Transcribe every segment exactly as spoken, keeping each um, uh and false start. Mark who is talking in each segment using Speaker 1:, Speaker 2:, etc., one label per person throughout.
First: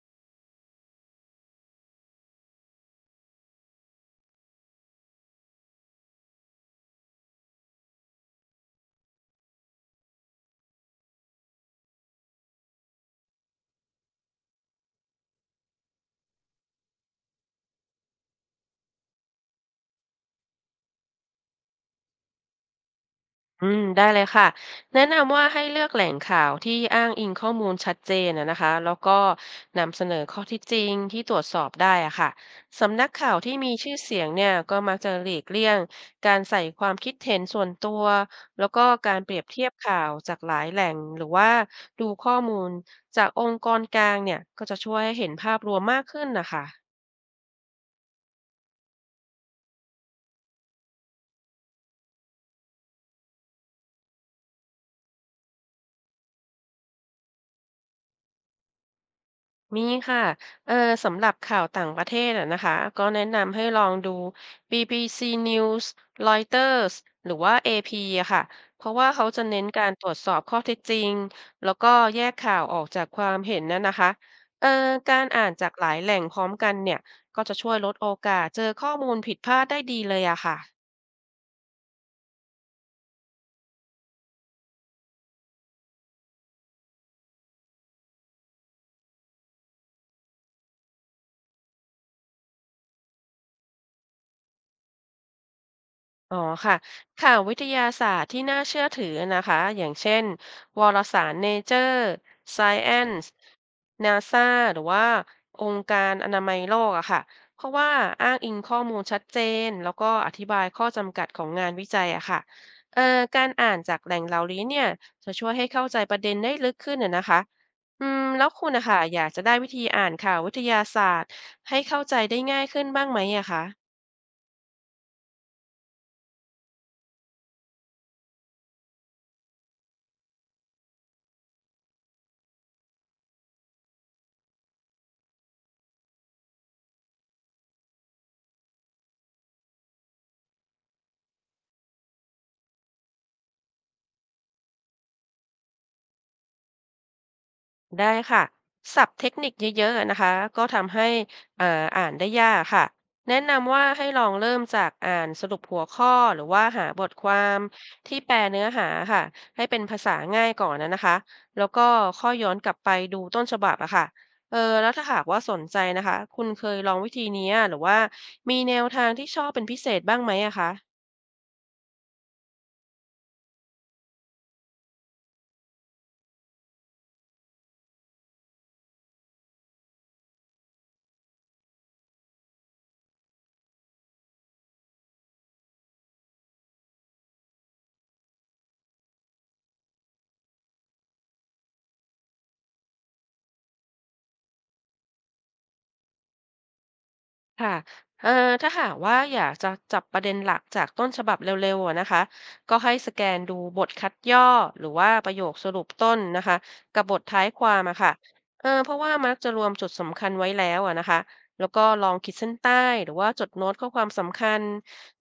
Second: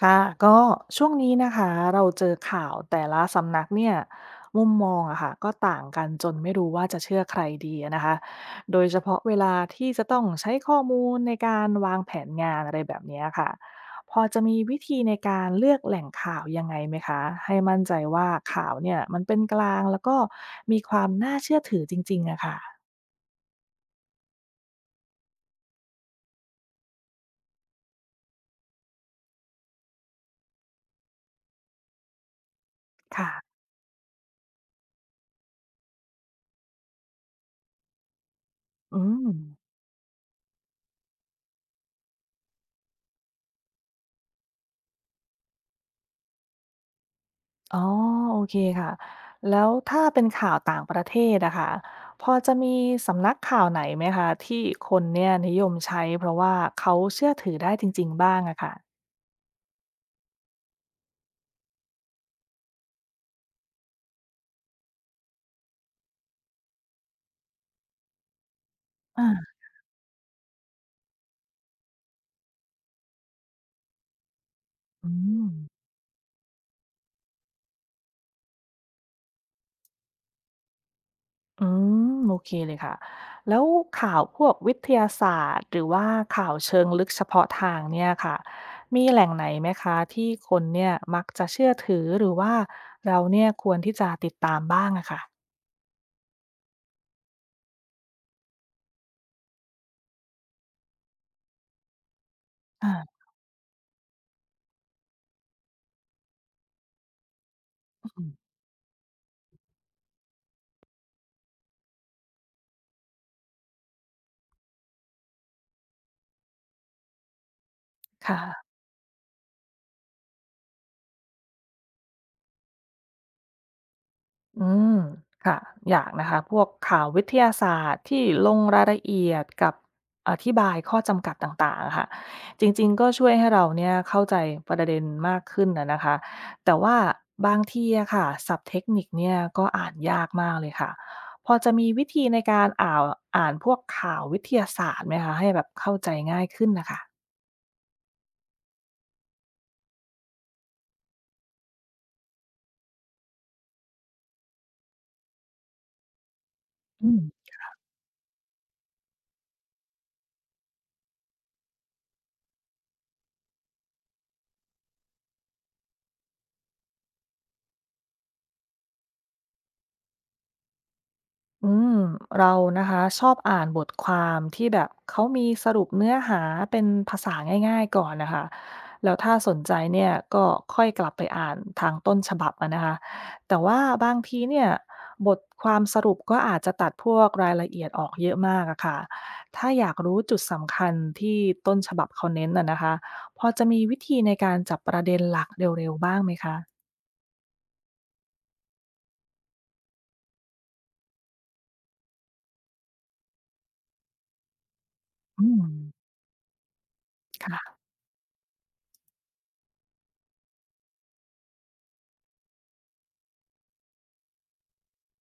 Speaker 1: ค่ะก็ช่วงนี้นะคะเราเจอข่าวแต่ละสำนักเนี่ยมุมมองอะค่ะก็ต่างกันจนไม่รู้ว่าจะเชื่อใครดีอะนะคะโดยเฉพาะเวลาที่จะต้องใช้ข้อมูลในการวางแผนงานอะไรแบบเนี้ยค่ะพอจะมีวิธีในการเลือกแหล่งข่าวยังไงไหมคะให้มั่นใจว่าข่าวเนี่ยมันเป็นกลางแล้วก็มีความน่าเชื่อถือจริงๆอะค่ะ
Speaker 2: อืมได้เลยค่ะแนะนำว่าให้เลือกแหล่งข่าวที่อ้างอิงข้อมูลชัดเจนนะนะคะแล้วก็นำเสนอข้อเที่จริงที่ตรวจสอบได้อะค่ะสำนัก
Speaker 1: ค่ะ
Speaker 2: ข่าวที่มีชื่อเสียงเนี่ยก็มักจะหลีกเลี่ยงการใส่ความคิดเห็นส่วนตัวแล้วก็
Speaker 1: อื
Speaker 2: การเป
Speaker 1: ม
Speaker 2: รียบเทียบข่าวจากหลายแหล่งหรือว่าดูข้อมูลจากองค์กรกลางเนี่ยก็จะช่วยให้เห็นภาพรวมมากขึ้นนะคะ
Speaker 1: อ๋อโอเคค่ะแล้วถ้าเป็นข่าวต่างประเทศอะค่ะพอจะมีสำนักข่าวไหนไหมคะที่คนเนี่ยนิยมใช้เพราะว่าเขาเชื่อถือได้จริงๆบ้างอะค่ะ
Speaker 2: มีค่ะเออสำหรับข่าวต่างประเทศอะนะคะก็แนะนำให้ลองดู บี บี ซี News Reuters หรือว่า เอ พี อพีอะค่ะ เพราะว่าเขา
Speaker 1: อา
Speaker 2: จะเน้นการตรวจสอบข้อเท็จจริง แล้วก็แยกข่าวออกจากความเห็นนันนะคะเออ
Speaker 1: อื
Speaker 2: การ
Speaker 1: ม
Speaker 2: อ่านจากหลายแหล่งพร้อมกันเนี่ยก็จะช่วยลดโอกาสเจอข้อมูลผิดพลาดได้ดีเลยอะค่ะ
Speaker 1: อืมโอเคเลยค่ะแล้วข่าวพวกวิทยาศาสตร์หรือว่าข่าวเชิงลึกเฉพาะทางเนี่ยค่ะมีแหล่งไหนไหมคะที่คนเนี่ยมักจะเชื่อถือหรือว่าเราเนี่ยควรที่จะติดตามบ้างอะค่ะ
Speaker 2: อ๋อค่ะข่าววิทยาศาสตร์ที่น่าเชื่อถือนะคะ อย่างเช่นวารสาร Nature
Speaker 1: อา
Speaker 2: Science NASA หรือว่าองค์การอนามัยโลกอะค่ะเพราะว่า
Speaker 1: อืม
Speaker 2: อ้างอิงข้อมูลชัดเจนแล้วก็อธิบายข้อจำกัดของงานวิจัยอะค่ะเอ่อการอ่านจากแหล่งเหล่านี้เนี่ยจะช่วยให้เข้าใจประเด็นได้ลึกขึ้นอะนะคะอืมแล้วคุ
Speaker 1: ค่ะ
Speaker 2: ณนะคะอยากจะได้วิธีอ่านข่าววิทยาศาสตร์ให้เข้าใจได้ง่ายขึ้นบ้างไหมอะคะ
Speaker 1: อืมค่ะอยากนะคะพวกข่าววิทยาศาสตร์ที่ลงรายละเอียดกับอธิบายข้อจำกัดต่างๆอะค่ะจริงๆก็ช่วยให้เราเนี่ยเข้าใจประเด็นมากขึ้นนะนะคะแต่ว่าบางทีอะค่ะศัพท์เทคนิคเนี่ยก็อ่านยากมากเลยค่ะพอจะมีวิธีในการอ่านอ่านพวกข่าววิทยาศาสตร์ไหมคะให้แบบเข้าใจง่ายขึ้นนะคะ
Speaker 2: ได้ค่ะศัพท์เทคนิคเยอะๆนะคะก็ทำให้เอ่ออ่านได้ยากค่ะแนะนำว่าให้ลองเริ่มจากอ่านสรุปหัวข้อหรือว่าหาบ
Speaker 1: อื
Speaker 2: ทควา
Speaker 1: ม
Speaker 2: มที่แปลเนื้อหาค่ะให้เป็นภาษาง่ายก่อนนะนะคะแล้วก็ค่อยย้อนกลับไปดูต้นฉบับอะค่ะเออแล้วถ้าหากว่าสนใจนะคะคุณเคยลองวิธีนี้หรือว่ามีแนวทางที่ชอบเป็นพิเศษบ้างไหมอะคะ
Speaker 1: อืมเรานะคะชอบอ่านบทความที่แบบเขามีสรุปเนื้อหาเป็นภาษาง่ายๆก่อนนะคะแล้วถ้าสนใจเนี่ยก็ค่อยกลับไปอ่านทางต้นฉบับอะนะคะแต่ว่าบางทีเนี่ยบทความสรุปก็อาจจะตัดพวกรายละเอียดออกเยอะมากอะค่ะถ้าอยากรู้จุดสำคัญที่ต้นฉบับเขาเน้นอะนะคะพอจะมีวิธีในการจับประเด็นหลักเร็วๆบ้างไหมคะ
Speaker 2: ค่ะเอ่อถ้าหากว่าอยากจะจับประเด็นหลักจากต้นฉบับเร็วๆอะนะคะก็ให้สแกนดูบทคัดย่อหรือว่าประโย
Speaker 1: อื
Speaker 2: ค
Speaker 1: ม
Speaker 2: สรุปต้นนะคะกับบทท้ายควา
Speaker 1: ค่ะ
Speaker 2: มอะค่ะเออเพราะว่ามักจะรวมจุดสำคัญไว้แล้วอะนะคะแล้วก็ลองขีดเส้นใต้หรือว่าจดโน้ตข้อความสำคัญ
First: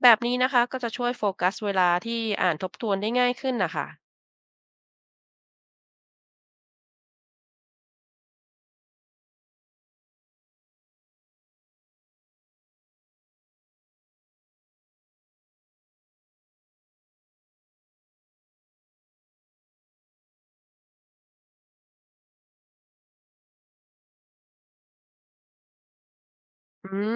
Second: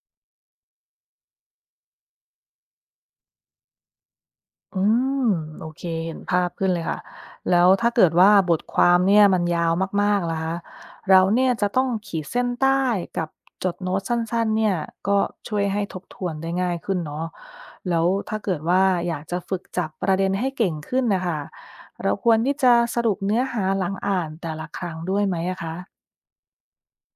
Speaker 2: แบบนี้นะคะก็จะช่วยโฟกัสเวลาที่อ่านทบทวนได้ง่ายขึ้นนะคะ
Speaker 1: อืมโอเคเห็นภาพขึ้นเลยค่ะแล้วถ้าเกิดว่าบทความเนี่ยมันยาวมากๆล่ะคะเราเนี่ยจะต้องขีดเส้นใต้กับจดโน้ตสั้นๆเนี่ยก็ช่วยให้ทบทวนได้ง่ายขึ้นเนาะแล้วถ้าเกิดว่าอยากจะฝึกจับประเด็นให้เก่งขึ้นนะคะเราควรที่จะสรุปเนื้อหาหลังอ่านแต่ละครั้งด้วยไหมอะคะ
Speaker 2: อืม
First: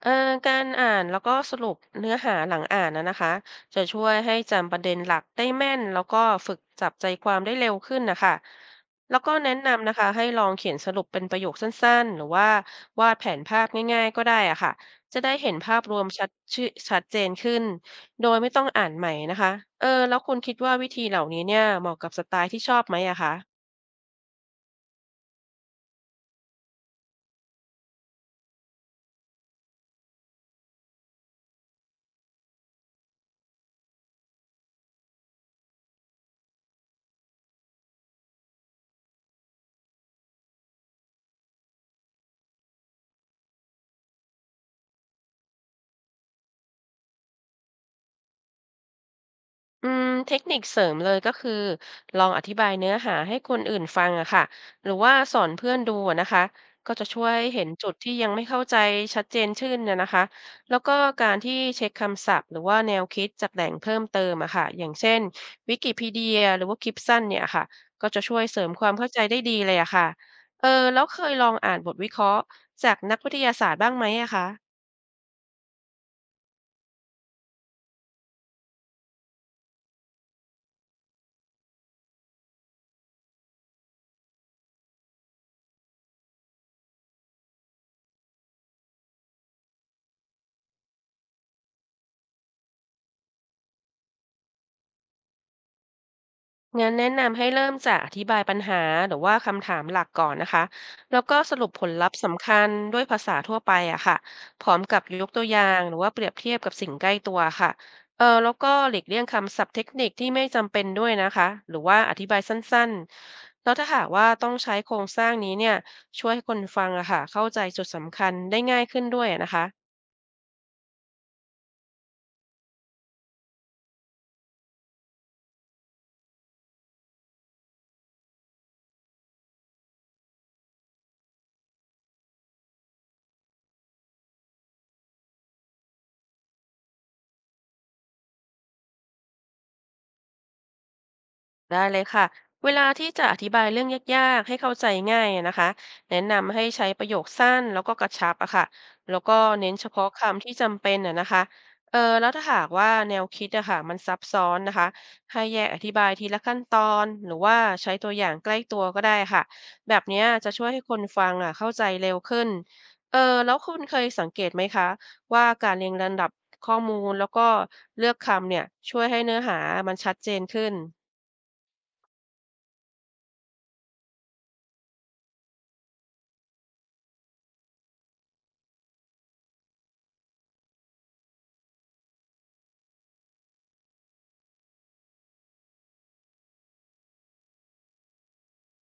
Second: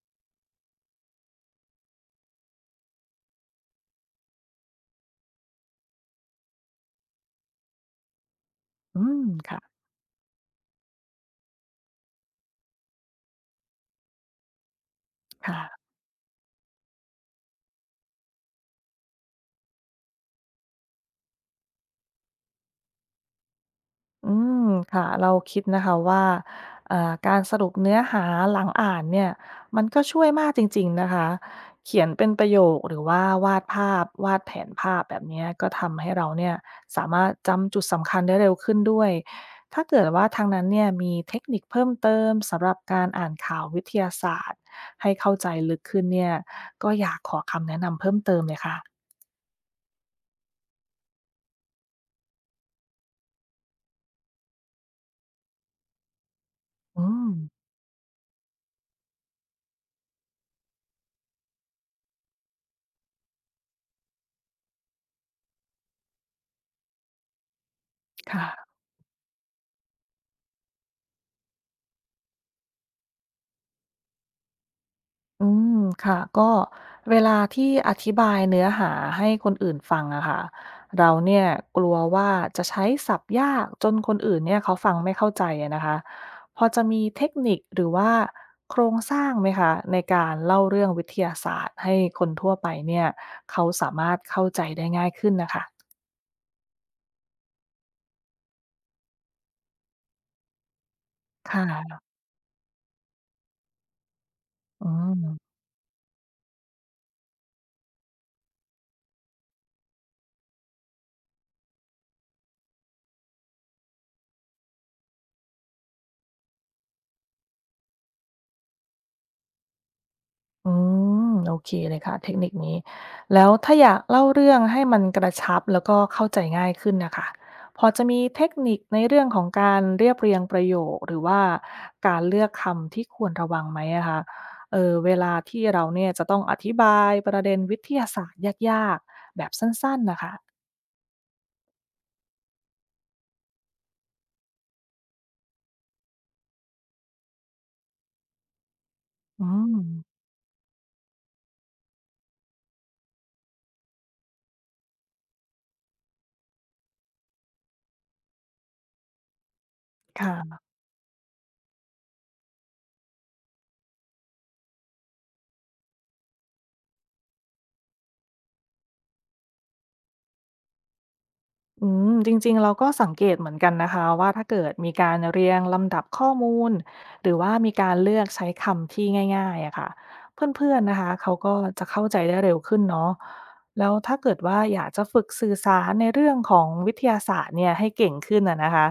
Speaker 2: เอ่อการอ่านแล้วก็สรุปเนื้อหาหลังอ่านนะนะคะจะช่วยให้จำประเด็นหลักได้แม่นแล้วก็ฝึกจับใจความได้เร็วขึ้นนะคะ
Speaker 1: อื
Speaker 2: แล้ว
Speaker 1: ม
Speaker 2: ก็แนะ
Speaker 1: ค่ะ
Speaker 2: นำนะคะให้ลองเขียนสรุปเป็นประโยคสั้นๆหรือว่าวาดแผนภาพง่ายๆก็ได้อะค่ะจะได้เห็นภาพ
Speaker 1: ค่ะ
Speaker 2: รวมชัดชื่อชัดเจนขึ้นโดยไม่ต้องอ่านใหม่นะคะเออแล้วคุณคิดว่าวิธีเหล่านี้เนี่ยเหมาะกับสไตล์ที่ชอบไหมอะคะ
Speaker 1: อืมค่ะเราคิดนะคะว่าเอ่อการสรุปเนื้อหาหลังอ่านเนี่ยมันก็ช่วยมากจริงๆนะคะเขียนเป็นประโยคหรือว่าวาดภาพวาดแผนภาพแบบเนี้ยก็ทำให้เราเนี่ยสามารถจำจุดสำคัญได้เร็วขึ้นด้วยถ้าเกิดว่าทางนั้นเนี่ยมีเทคนิคเพิ่มเติมสำหรับการอ่านข่าววิทยาศาสตร์ให้เข้าใจลึกขึ้นเนี่ยก็อยากขอคำแนะนำเพิ่มเติมเลยค่ะ
Speaker 2: อืมเทคนิคเสริมเลยก็คือลองอธิบายเนื้อหาให้คนอื่นฟังอะค่ะหรือว่าสอนเพื่อนดูอะนะคะก็
Speaker 1: อื
Speaker 2: จะช่ว
Speaker 1: ม
Speaker 2: ยเห็นจุดที่ยังไม่เข้าใจชัดเจนขึ้นนะนะคะแล้วก็การที่เช็คคำศัพท์หรือว่าแนวคิดจากแหล่งเพิ่มเติมอะค่ะอย่างเช่นวิกิพีเดียหรือว่าคลิปสั้นเนี่ยค่ะก็จะช่วย
Speaker 1: ค่ะ
Speaker 2: เสริมความเข้าใจได้ดีเลยอะค่ะเออแล้วเคยลองอ่านบทวิเคราะห์จากนักวิทยาศาสตร์บ้างไหมอะคะ
Speaker 1: อืมค่ะก็เวลาที่อธิบายเนื้อหาให้คนอื่นฟังอะค่ะเราเนี่ยกลัวว่าจะใช้ศัพท์ยากจนคนอื่นเนี่ยเขาฟังไม่เข้าใจอะนะคะพอจะมีเทคนิคหรือว่าโครงสร้างไหมคะในการเล่าเรื่องวิทยาศาสตร์ให้คนทั่วไปเนี่ยเขาสามารถเข้าใจได้ง่ายขึ้นนะคะ
Speaker 2: งั้นแนะนำให้เริ่มจากอธิบายปัญหาหรือว่าคำถามหลักก่อนนะคะแล้วก็สรุปผล
Speaker 1: ค่ะ
Speaker 2: ลัพธ์สำคัญด้วยภาษาทั่วไปอะค่ะพร้อม
Speaker 1: อื
Speaker 2: กับยกตัว
Speaker 1: ม
Speaker 2: อย่างหรือว่าเปรียบเทียบกับสิ่งใกล้ตัวค่ะเออแล้วก็หลีกเลี่ยงคำศัพท์เทคนิคที่ไม่จำเป็นด้วยนะคะหรือว่าอธิบายสั้นๆแล้วถ้าหากว่าต้องใช้โครงสร้างนี้เนี่ยช่วยให้คนฟังอะค่ะเข้าใจจุดสำคัญได้ง่ายขึ้นด้วยนะคะ
Speaker 1: อืมโอเคเลยค่ะเทคนิคนี้แล้วถ้าอยากเล่าเรื่องให้มันกระชับแล้วก็เข้าใจง่ายขึ้นนะคะพอจะมีเทคนิคในเรื่องของการเรียบเรียงประโยคหรือว่าการเลือกคำที่ควรระวังไหมอะคะเออเวลาที่เราเนี่ยจะต้องอธิบายประเด็นวิทยาศาสตร์ยากๆแบบสั้นๆนะคะ
Speaker 2: ได้เลยค่ะเวลาที่จะอธิบายเรื่องยากๆให้เข้าใจง่ายอะนะคะแนะนำให้ใช้ประโยคสั้นแล้วก็กระชับอะค่ะแล้วก็
Speaker 1: อื
Speaker 2: เน้นเฉพาะ
Speaker 1: ม
Speaker 2: คำที่จำเป็นอะนะคะเออแล้วถ้าหากว่าแนวคิดอะค่ะมันซับซ้อนนะคะให้แยกอธิบายทีละขั้นตอนหรือว่าใช้ตัวอย่างใกล้ตัวก็ได้ค่ะแบบเนี้ยจะ
Speaker 1: ค่ะ
Speaker 2: ช่วยให้คนฟังอะเข้าใจเร็วขึ้นเออแล้วคุณเคยสังเกตไหมคะว่าการเรียงลำดับข้อมูลแล้วก็เลือกคำเนี่ยช่วยให้เนื้อหามันชัดเจนขึ้น
Speaker 1: อืมจริงๆเราก็สังเกตเหมือนกันนะคะว่าถ้าเกิดมีการเรียงลำดับข้อมูลหรือว่ามีการเลือกใช้คำที่ง่ายๆอะค่ะเพื่อนๆนะคะเขาก็จะเข้าใจได้เร็วขึ้นเนาะแล้วถ้าเกิดว่าอยากจะฝึกสื่อสารในเรื่องของวิทยาศาสตร์เนี่ยให้เก่งขึ้นอะนะคะ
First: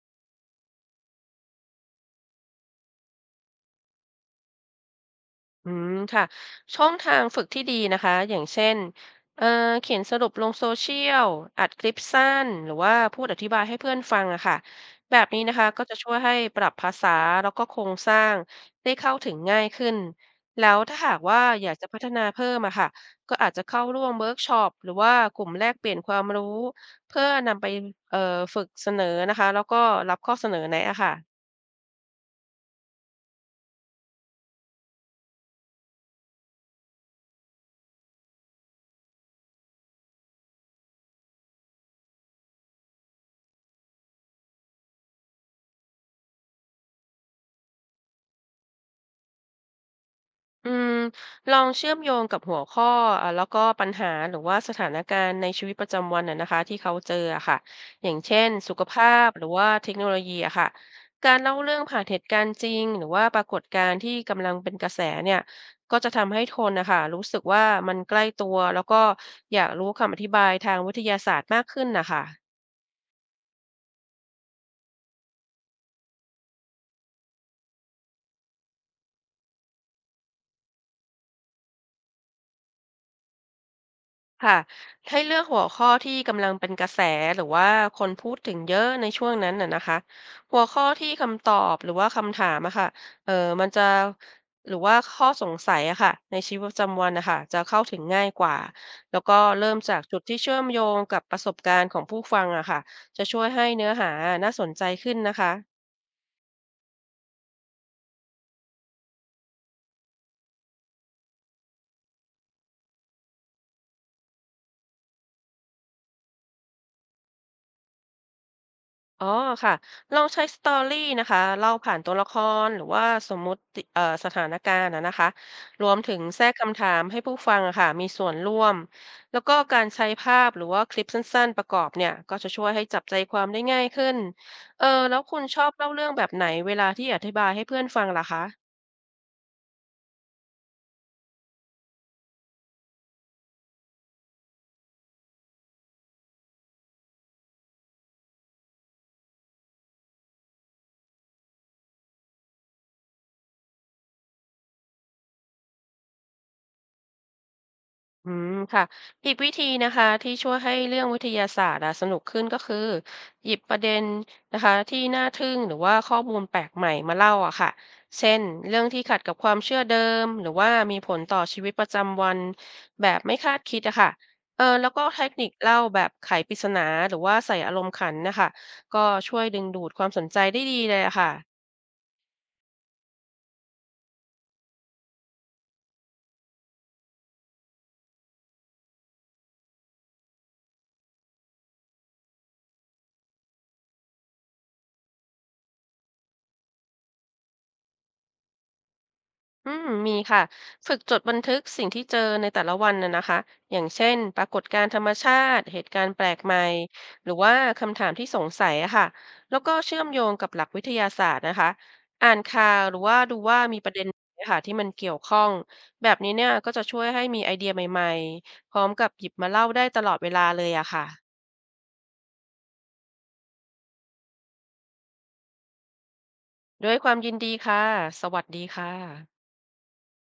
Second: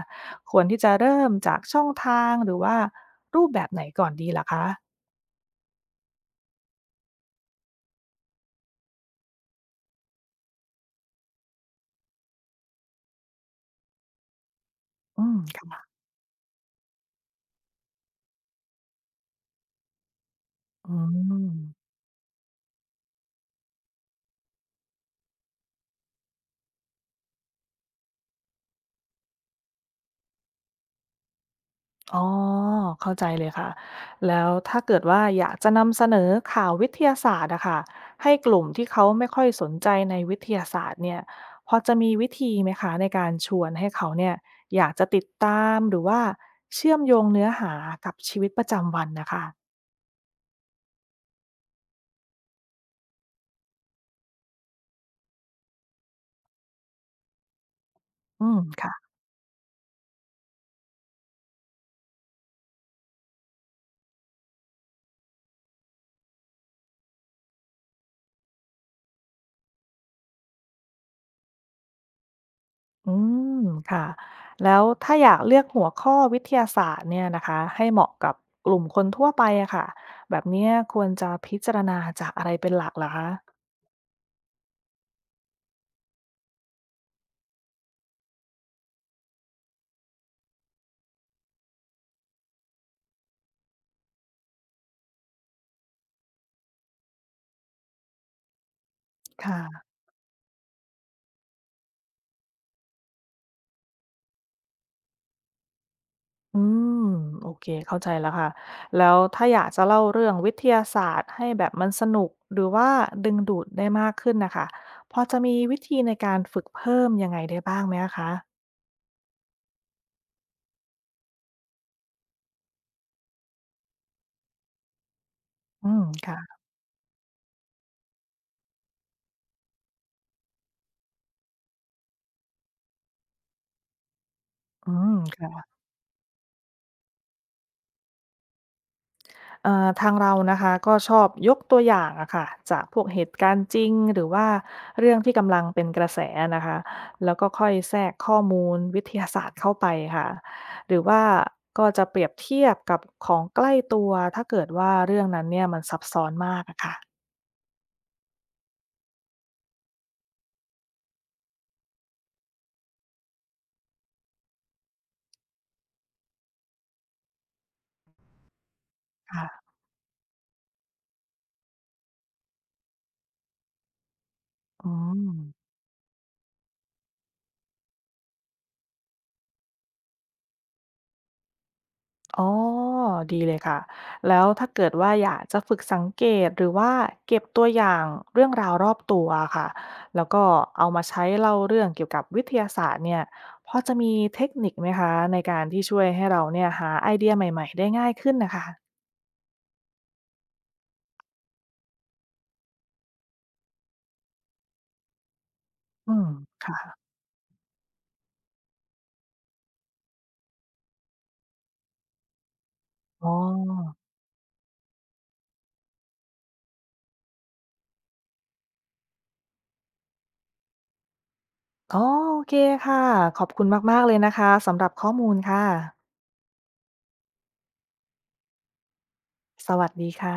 Speaker 1: ควรที่จะเริ่มจากช่องทางหรือว่ารูปแบบไหนก่อนดีล่ะคะ
Speaker 2: อืมค่ะช่องทางฝึกที่ดีนะคะอย่างเช่นเอ่อเขียนสรุปลงโซเชียลอัดคลิปสั้นหรือว่าพูดอธิบายให้เพื่อนฟังอะค่ะแบ
Speaker 1: อื
Speaker 2: บ
Speaker 1: ม
Speaker 2: นี้นะคะ
Speaker 1: ค่ะ
Speaker 2: ก็จะช่วยให้ปรับภาษาแล้วก็โครงสร้างได้เข้าถึงง่ายขึ้นแล้ว
Speaker 1: อื
Speaker 2: ถ้าหากว่าอยากจะ
Speaker 1: ม
Speaker 2: พัฒนาเพิ่มอะค่ะก็อาจจะเข้าร่วมเวิร์กช็อปหรือว่ากลุ่มแลกเปลี่ยนความรู้เพื่อนำไปเอ่อฝึกเสนอนะคะแล้วก็รับข้อเสนอแนะอะค่ะ
Speaker 1: อ๋อเข้าใจเลยค่ะแล้วถ้าเกิดว่าอยากจะนำเสนอข่าววิทยาศาสตร์อะค่ะให้กลุ่มที่เขาไม่ค่อยสนใจในวิทยาศาสตร์เนี่ยพอจะมีวิธีไหมคะในการชวนให้เขาเนี่ยอยากจะติดตามหรือว่าเชื่อมโยงเนื้อหากับชีวิตประจำวันนะคะ
Speaker 2: อืมลองเชื่อมโยงกับหัวข้ออ่ะแล้วก็ปัญหาหรือว่าสถานการณ์ในชีวิตประจำวันน่ะนะคะที่เขาเจออะค่ะอย่างเช่
Speaker 1: อื
Speaker 2: น
Speaker 1: ม
Speaker 2: สุขภา
Speaker 1: ค่ะ
Speaker 2: พหรือว่าเทคโนโลยีอะค่ะการเล่าเรื่องผ่านเหตุการณ์จริงหรือว่าปรากฏการณ์ที่กำลังเป็นกระแสเนี่ยก็จะทำให้คนนะคะรู้สึกว่ามันใกล้ตัวแล้วก็อยากรู้คำอธิบายทางวิทยาศาสตร์มากขึ้นนะคะ
Speaker 1: อืมค่ะแล้วถ้าอยากเลือกหัวข้อวิทยาศาสตร์เนี่ยนะคะให้เหมาะกับกลุ่มคนทั่วไปอะค่ะแบบเนี้ยควรจะพิจารณาจากอะไรเป็นหลักเหรอคะ
Speaker 2: ค่ะให้เลือกหัวข้อที่กำลังเป็นกระแสหรือว่าคนพูดถึงเยอะในช่วงนั้นน่ะนะคะหัวข้อที่คำตอบหรือว่าคำถามอะค่ะเออมันจะหรือว่าข้อสงสัยอะค่ะในชีวิตประจำวันนะคะจะเข้าถึงง่ายกว่าแล้วก็เริ่ม
Speaker 1: ค่ะ
Speaker 2: จากจุดที่เชื่อมโยงกับประสบการณ์ของผู้ฟังอะค่ะจะช่วยให้เนื้อหาน่าสนใจขึ้นนะคะ
Speaker 1: อืมโอเคเข้าใจแล้วค่ะแล้วถ้าอยากจะเล่าเรื่องวิทยาศาสตร์ให้แบบมันสนุกหรือว่าดึงดูดได้มากขึ้นนะคะพอจะมีวิธีในการฝึกเพิ่มยังไงได้บ้างไหมอะคะ
Speaker 2: อ๋อค่ะลองใช้สตอรี่นะคะเล่าผ่านตัวละครหรือว่าสมมุติเอ่อสถานการณ์นะนะคะร
Speaker 1: อื
Speaker 2: วม
Speaker 1: ม
Speaker 2: ถึงแทรก
Speaker 1: ค่ะ
Speaker 2: คำถามให้ผู้ฟังอะค่ะมีส่วนร่วมแล้วก็การใช้ภาพหรือว่าคลิปสั้นๆประกอบเนี่ยก็จะช่วยให้จับใจความได้ง่ายขึ้นเออ
Speaker 1: อื
Speaker 2: แล้วคุณช
Speaker 1: ม
Speaker 2: อบเล่าเรื่องแบบไหนเวลาที่อธิบายให้เพื่อนฟังล่ะคะ
Speaker 1: เอ่อทางเรานะคะก็ชอบยกตัวอย่างอะค่ะจากพวกเหตุการณ์จริงหรือว่าเรื่องที่กำลังเป็นกระแสนะคะแล้วก็ค่อยแทรกข้อมูลวิทยาศาสตร์เข้าไปค่ะหรือว่าก็จะเปรียบเทียบกับของใกล้ตัวถ้าเกิดว่าเรื่องนั้นเนี่ยมันซับซ้อนมากอะค่ะ
Speaker 2: อืมค่ะอีกวิธีนะคะที่ช่วยให้เรื่องวิทยาศาสตร์อะสนุกขึ้นก็คือหยิบประเด็นนะคะที่น่าทึ่งหรือว่าข้อมูลแปลกใหม่มาเล่าอะค่ะเช่นเรื่องที่ขัดกับความ
Speaker 1: ค่ะ
Speaker 2: เชื่อเดิมหรือว่ามีผลต่อชีวิตประจำวันแบบไม่คาดคิดอะค่ะเออแล้
Speaker 1: อื
Speaker 2: วก็
Speaker 1: ม
Speaker 2: เทคนิคเล่าแบบไขปริศนาหรือว่าใส่อารมณ์ขันนะคะก็ช่วยดึงดูดความสนใจได้ดีเลยอะค่ะ
Speaker 1: อ๋อ ดีเลยค่ะ แล้วถ้าเกิดว่าอยากจะฝึกสังเกตหรือว่าเก็บตัวอย่างเรื่องราวรอบตัวค่ะแล้วก็เอามาใช้เล่าเรื่องเกี่ยวกับวิทยาศาสตร์เนี่ยพอจะมีเทคนิคไหมคะในการที่ช่วยให้เราเนี่ยหาไอเดียใหม่ๆได้ง่ายขึ้นนะคะ
Speaker 2: อืมมีค่ะฝึกจดบันทึกสิ่งที่เจอในแต่ละวันน่ะนะคะอย่างเช่นปรากฏการณ์ธรรมชาติเหตุการ
Speaker 1: อื
Speaker 2: ณ์แปล
Speaker 1: ม
Speaker 2: กใหม่
Speaker 1: ค่ะ
Speaker 2: หรือว่าคำถามที่สงสัยอะค่ะแล้วก็เชื่อมโยงกับหลักวิทยาศาสตร์นะคะอ่านข่าวหรือว่า
Speaker 1: อ๋อ
Speaker 2: ดูว่ามีประเด็นไหนอะค่ะที่มันเกี่ยวข้องแบบนี้เนี่ยก็จะช่วยให้มีไอเดียใหม่ๆพร้อมกับหยิบมาเล่าได้ตลอดเวลาเลยอะค่ะ
Speaker 1: อ๋อโอเคค่ะขอบคุณมากๆเลยนะคะสำหรับข้อมูลค่ะ
Speaker 2: ด้วยความยินดีค่ะสวัสดีค่ะ
Speaker 1: สวัสดีค่ะ